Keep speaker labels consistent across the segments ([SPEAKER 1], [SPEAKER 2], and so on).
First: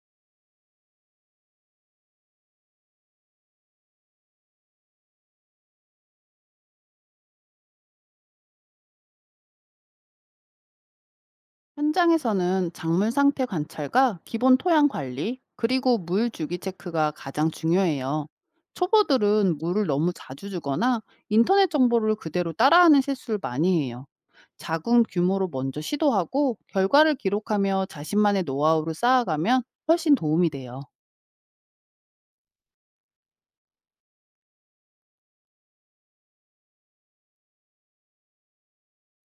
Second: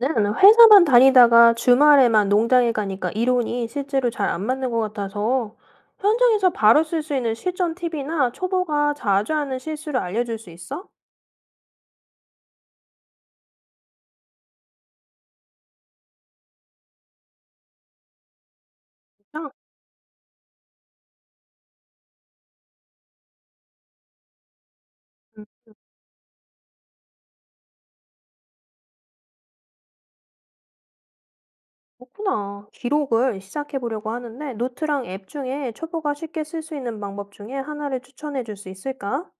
[SPEAKER 1] 저는 회사만 다니다가 주말에만 농장에 가니까 이론이 실제로 잘 안 맞는 것 같아서 현장에서 바로 쓸 수 있는 실전 팁이나 초보가 자주 하는 실수를 알려줄 수 있어?
[SPEAKER 2] 현장에서는 작물 상태 관찰과 기본 토양 관리, 그리고 물 주기 체크가 가장 중요해요.
[SPEAKER 1] 그냥,
[SPEAKER 2] 초보들은 물을 너무 자주 주거나 인터넷 정보를 그대로 따라하는 실수를 많이 해요. 작은
[SPEAKER 1] 음,
[SPEAKER 2] 규모로 먼저 시도하고 결과를 기록하며 자신만의 노하우를 쌓아가면 훨씬 도움이 돼요.
[SPEAKER 1] 그렇구나. 기록을 시작해 보려고 하는데 노트랑 앱 중에 초보가 쉽게 쓸 수 있는 방법 중에 하나를 추천해 줄 수 있을까?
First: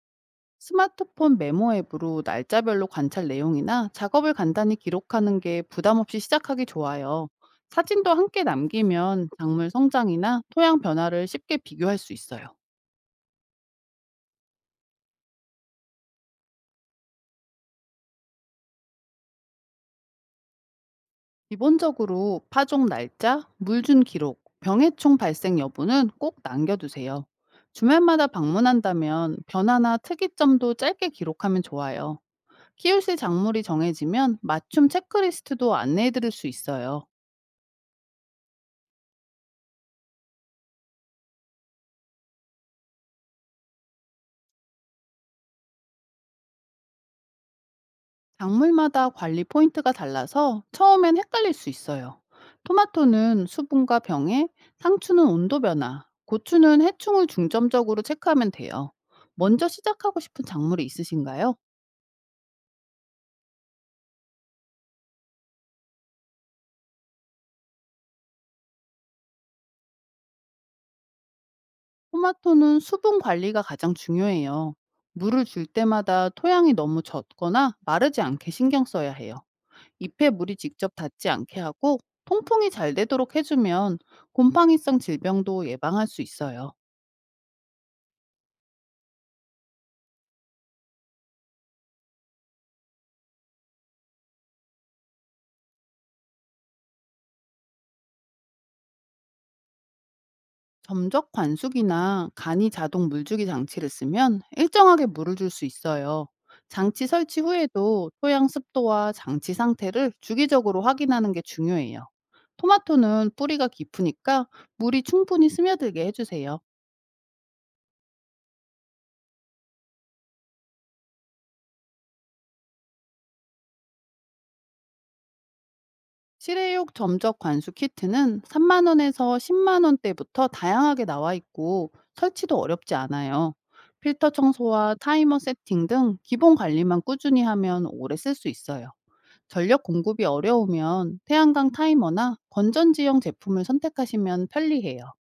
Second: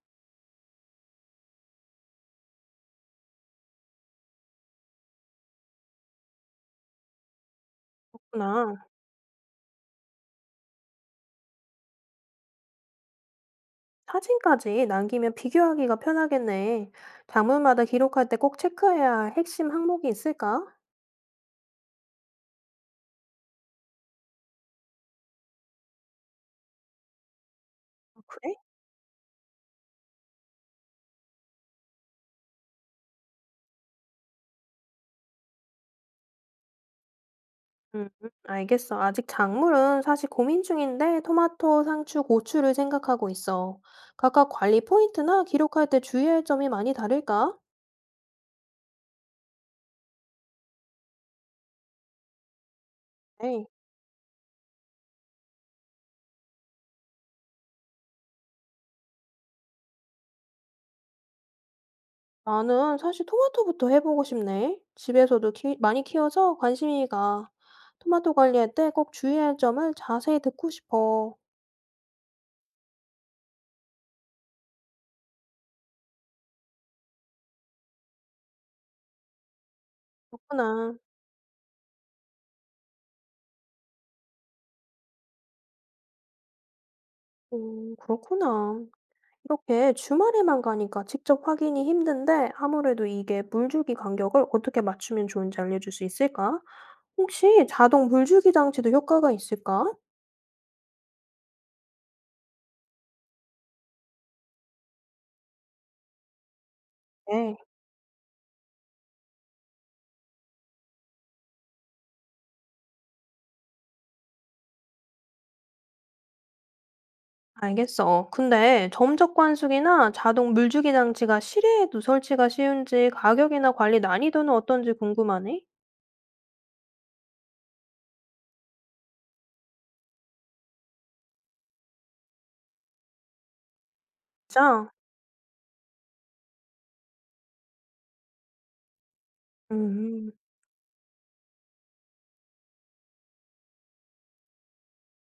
[SPEAKER 2] 스마트폰 메모 앱으로 날짜별로 관찰 내용이나 작업을 간단히 기록하는 게 부담 없이 시작하기 좋아요. 사진도 함께
[SPEAKER 1] 그렇구나.
[SPEAKER 2] 남기면 작물 성장이나 토양 변화를 쉽게 비교할 수 있어요.
[SPEAKER 1] 사진까지 남기면 비교하기가 편하겠네. 작물마다 기록할 때 꼭 체크해야 할 핵심 항목이 있을까?
[SPEAKER 2] 기본적으로 파종 날짜, 물 준 기록, 병해충 발생 여부는 꼭 남겨두세요.
[SPEAKER 1] 아,
[SPEAKER 2] 주말마다
[SPEAKER 1] 그래?
[SPEAKER 2] 방문한다면 변화나 특이점도 짧게 기록하면 좋아요. 키우실 작물이 정해지면 맞춤 체크리스트도 안내해드릴 수 있어요.
[SPEAKER 1] 음, 알겠어. 아직 작물은 사실 고민 중인데 토마토, 상추, 고추를 생각하고 있어. 각각 관리 포인트나 기록할 때 주의할 점이 많이 다를까?
[SPEAKER 2] 작물마다 관리 포인트가 달라서 처음엔 헷갈릴 수 있어요. 토마토는
[SPEAKER 1] 네.
[SPEAKER 2] 수분과 병해, 상추는 온도 변화, 고추는 해충을 중점적으로 체크하면 돼요. 먼저 시작하고 싶은 작물이 있으신가요?
[SPEAKER 1] 나는 사실 토마토부터 해보고 싶네. 집에서도 많이 키워서 관심이 가. 토마토 관리할 때 꼭 주의할 점을 자세히 듣고 싶어.
[SPEAKER 2] 토마토는 수분 관리가 가장 중요해요. 물을 줄 때마다 토양이 너무 젖거나 마르지 않게 신경 써야 해요. 잎에 물이 직접
[SPEAKER 1] 그렇구나.
[SPEAKER 2] 닿지 않게 하고 통풍이 잘 되도록 해주면 곰팡이성 질병도 예방할 수 있어요.
[SPEAKER 1] 그렇구나. 이렇게 주말에만 가니까 직접 확인이 힘든데 아무래도 이게 물주기 간격을 어떻게 맞추면 좋은지 알려줄 수 있을까? 혹시 자동 물주기 장치도 효과가 있을까?
[SPEAKER 2] 점적 관수기나 간이 자동 물주기 장치를 쓰면 일정하게 물을 줄 수 있어요. 장치 설치
[SPEAKER 1] 네.
[SPEAKER 2] 후에도 토양 습도와 장치 상태를 주기적으로 확인하는 게 중요해요. 토마토는 뿌리가 깊으니까 물이 충분히 스며들게 해주세요.
[SPEAKER 1] 알겠어. 근데 점적 관수기나 자동 물주기 장치가 실외에도 설치가 쉬운지 가격이나 관리 난이도는 어떤지 궁금하네.
[SPEAKER 2] 실외용 점적 관수 키트는 3만 원에서 10만 원대부터 다양하게 나와 있고 설치도 어렵지 않아요. 필터
[SPEAKER 1] 진짜?
[SPEAKER 2] 청소와 타이머 세팅 등 기본 관리만 꾸준히 하면 오래 쓸 수 있어요. 전력 공급이
[SPEAKER 1] 음,
[SPEAKER 2] 어려우면 태양광 타이머나 건전지형 제품을 선택하시면 편리해요.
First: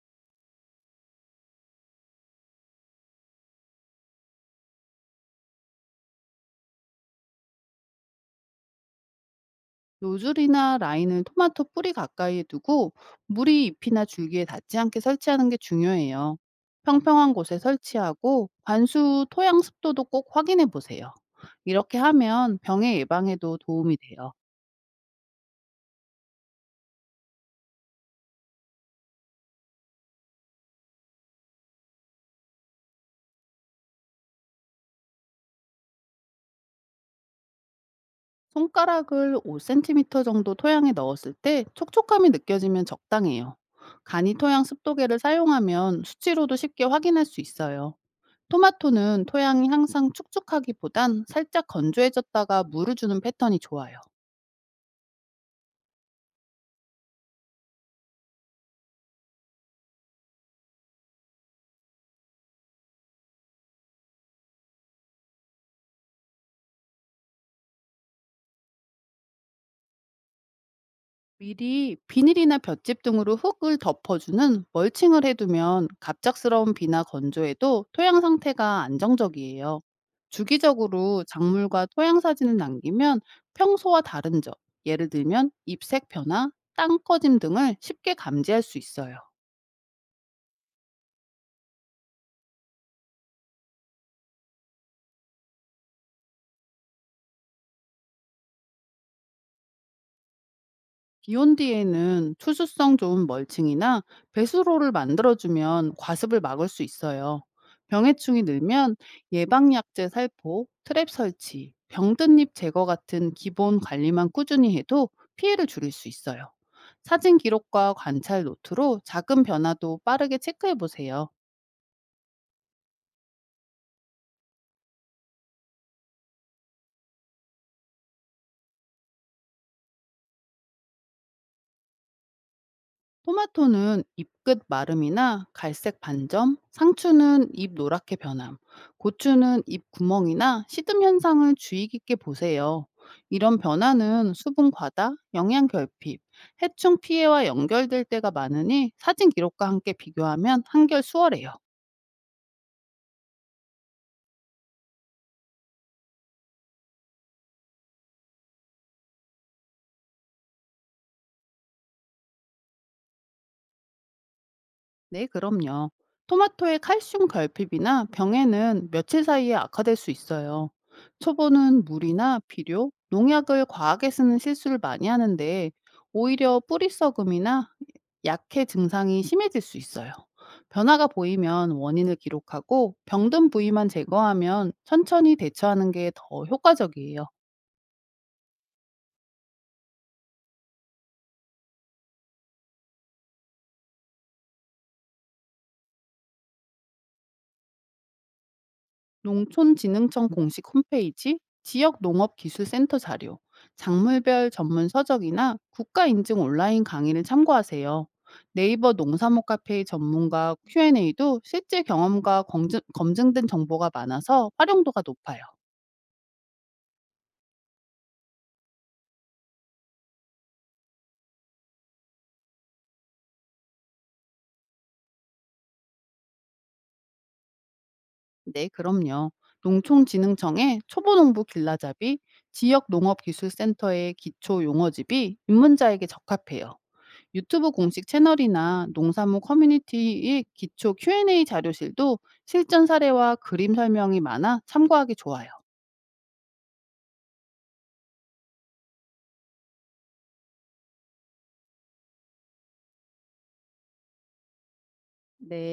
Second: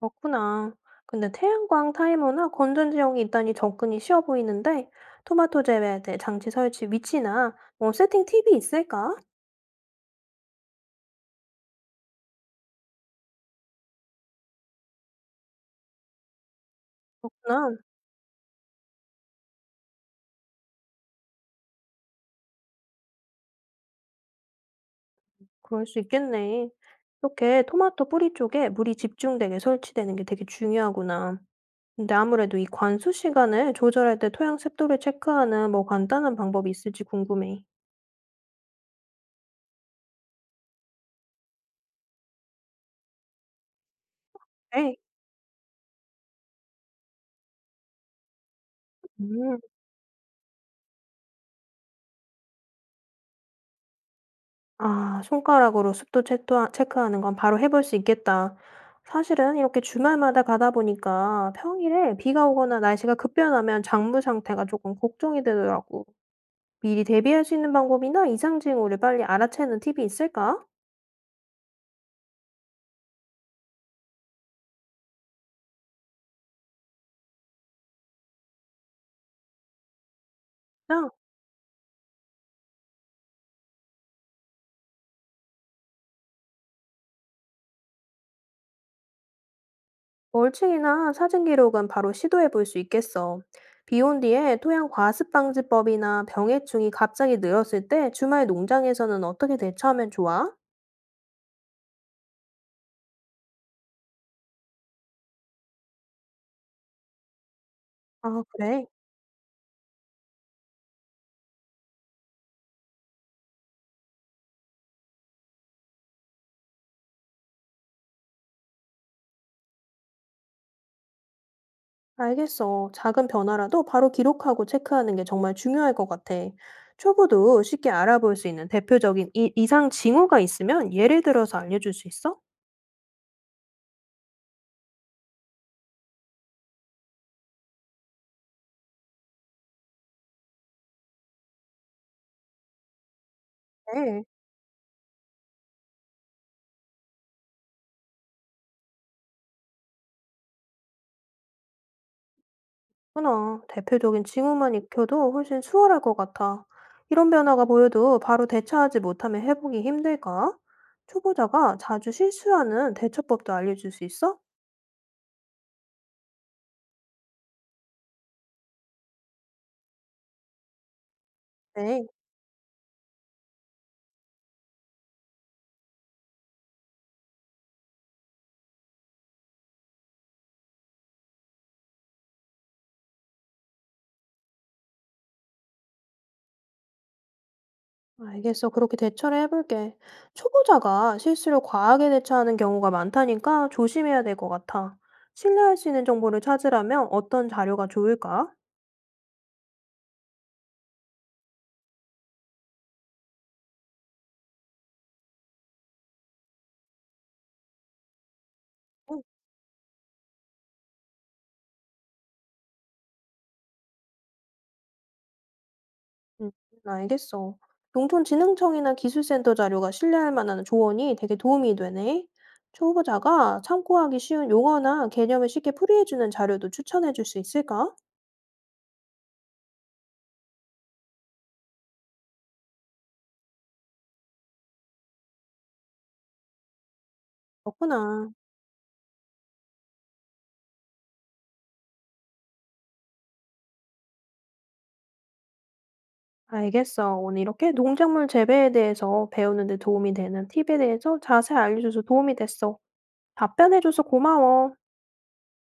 [SPEAKER 1] 그렇구나. 근데 태양광 타이머나 건전지형이 있다니 접근이 쉬워 보이는데 토마토 재배대 장치 설치 위치나 뭐 세팅 팁이 있을까?
[SPEAKER 2] 노즐이나 라인을 토마토 뿌리 가까이에 두고 물이 잎이나 줄기에 닿지 않게 설치하는 게 중요해요. 평평한 곳에
[SPEAKER 1] 그렇구나.
[SPEAKER 2] 설치하고 관수 토양 습도도 꼭 확인해 보세요. 이렇게 하면 병의 예방에도 도움이 돼요.
[SPEAKER 1] 그럴 수 있겠네. 이렇게 토마토 뿌리 쪽에 물이 집중되게 설치되는 게 되게 중요하구나. 근데 아무래도 이 관수 시간을 조절할 때 토양 습도를 체크하는 뭐 간단한 방법이 있을지 궁금해.
[SPEAKER 2] 손가락을 5cm 정도 토양에 넣었을 때 촉촉함이 느껴지면 적당해요. 간이 토양
[SPEAKER 1] 네.
[SPEAKER 2] 습도계를 사용하면 수치로도 쉽게 확인할 수 있어요. 토마토는
[SPEAKER 1] 음.
[SPEAKER 2] 토양이 항상 축축하기보단 살짝 건조해졌다가 물을 주는 패턴이 좋아요.
[SPEAKER 1] 아, 손가락으로 습도 체크하는 건 바로 해볼 수 있겠다. 사실은 이렇게 주말마다 가다 보니까 평일에 비가 오거나 날씨가 급변하면 작물 상태가 조금 걱정이 되더라고. 미리 대비할 수 있는 방법이나 이상 징후를 빨리 알아채는 팁이 있을까?
[SPEAKER 2] 미리 비닐이나 볏짚 등으로 흙을 덮어주는 멀칭을 해두면 갑작스러운 비나 건조에도 토양 상태가 안정적이에요. 주기적으로 작물과 토양 사진을 남기면 평소와 다른 점, 예를 들면 잎색 변화, 땅 꺼짐 등을 쉽게 감지할 수 있어요.
[SPEAKER 1] 멀칭이나 사진 기록은 바로 시도해 볼 수 있겠어. 비온 뒤에 토양 과습 방지법이나 병해충이 갑자기 늘었을 때 주말 농장에서는 어떻게 대처하면 좋아?
[SPEAKER 2] 기온 뒤에는 투수성 좋은 멀칭이나 배수로를 만들어주면 과습을 막을 수 있어요. 병해충이
[SPEAKER 1] 아, 그래.
[SPEAKER 2] 늘면 예방약제 살포, 트랩 설치, 병든잎 제거 같은 기본 관리만 꾸준히 해도 피해를 줄일 수 있어요. 사진 기록과 관찰 노트로 작은 변화도 빠르게 체크해 보세요.
[SPEAKER 1] 알겠어. 작은 변화라도 바로 기록하고 체크하는 게 정말 중요할 것 같아. 초보도 쉽게 알아볼 수 있는 대표적인 이상 징후가 있으면 예를 들어서 알려줄 수 있어?
[SPEAKER 2] 토마토는 잎끝 마름이나 갈색 반점, 상추는 잎 노랗게 변함, 고추는 잎 구멍이나 시듬 현상을 주의 깊게 보세요. 이런
[SPEAKER 1] 네.
[SPEAKER 2] 변화는 수분 과다, 영양 결핍, 해충 피해와 연결될 때가 많으니 사진 기록과 함께 비교하면 한결 수월해요.
[SPEAKER 1] 그러나 대표적인 징후만 익혀도 훨씬 수월할 것 같아. 이런 변화가 보여도 바로 대처하지 못하면 회복이 힘들까? 초보자가 자주 실수하는 대처법도 알려줄 수 있어?
[SPEAKER 2] 네, 그럼요. 토마토의 칼슘 결핍이나 병에는 며칠 사이에 악화될 수 있어요. 초보는
[SPEAKER 1] 네,
[SPEAKER 2] 물이나 비료, 농약을 과하게 쓰는 실수를 많이 하는데 오히려 뿌리 썩음이나 약해 증상이 심해질 수 있어요. 변화가 보이면 원인을 기록하고 병든 부위만 제거하면 천천히 대처하는 게 더 효과적이에요.
[SPEAKER 1] 알겠어. 그렇게 대처를 해볼게. 초보자가 실수를 과하게 대처하는 경우가 많다니까 조심해야 될 것 같아. 신뢰할 수 있는 정보를 찾으라면 어떤 자료가 좋을까?
[SPEAKER 2] 농촌진흥청 공식 홈페이지, 지역 농업기술센터 자료, 작물별 전문 서적이나 국가 인증 온라인 강의를 참고하세요. 네이버 농사목 카페의 전문가 Q&A도 실제 경험과 검증된 정보가 많아서 활용도가 높아요.
[SPEAKER 1] 음 알겠어. 농촌진흥청이나 기술센터 자료가 신뢰할 만한 조언이 되게 도움이 되네. 초보자가 참고하기 쉬운 용어나 개념을 쉽게 풀이해주는 자료도 추천해 줄 수 있을까?
[SPEAKER 2] 네, 그럼요. 농촌진흥청의 초보농부 길라잡이, 지역농업기술센터의 기초 용어집이 입문자에게 적합해요. 유튜브 공식
[SPEAKER 1] 그렇구나.
[SPEAKER 2] 채널이나 농산물 커뮤니티의 기초 Q&A 자료실도 실전 사례와 그림 설명이 많아 참고하기 좋아요.
[SPEAKER 1] 알겠어. 오늘 이렇게 농작물 재배에 대해서 배우는 데 도움이 되는 팁에 대해서 자세히 알려줘서 도움이 됐어. 답변해줘서 고마워.
[SPEAKER 2] 네.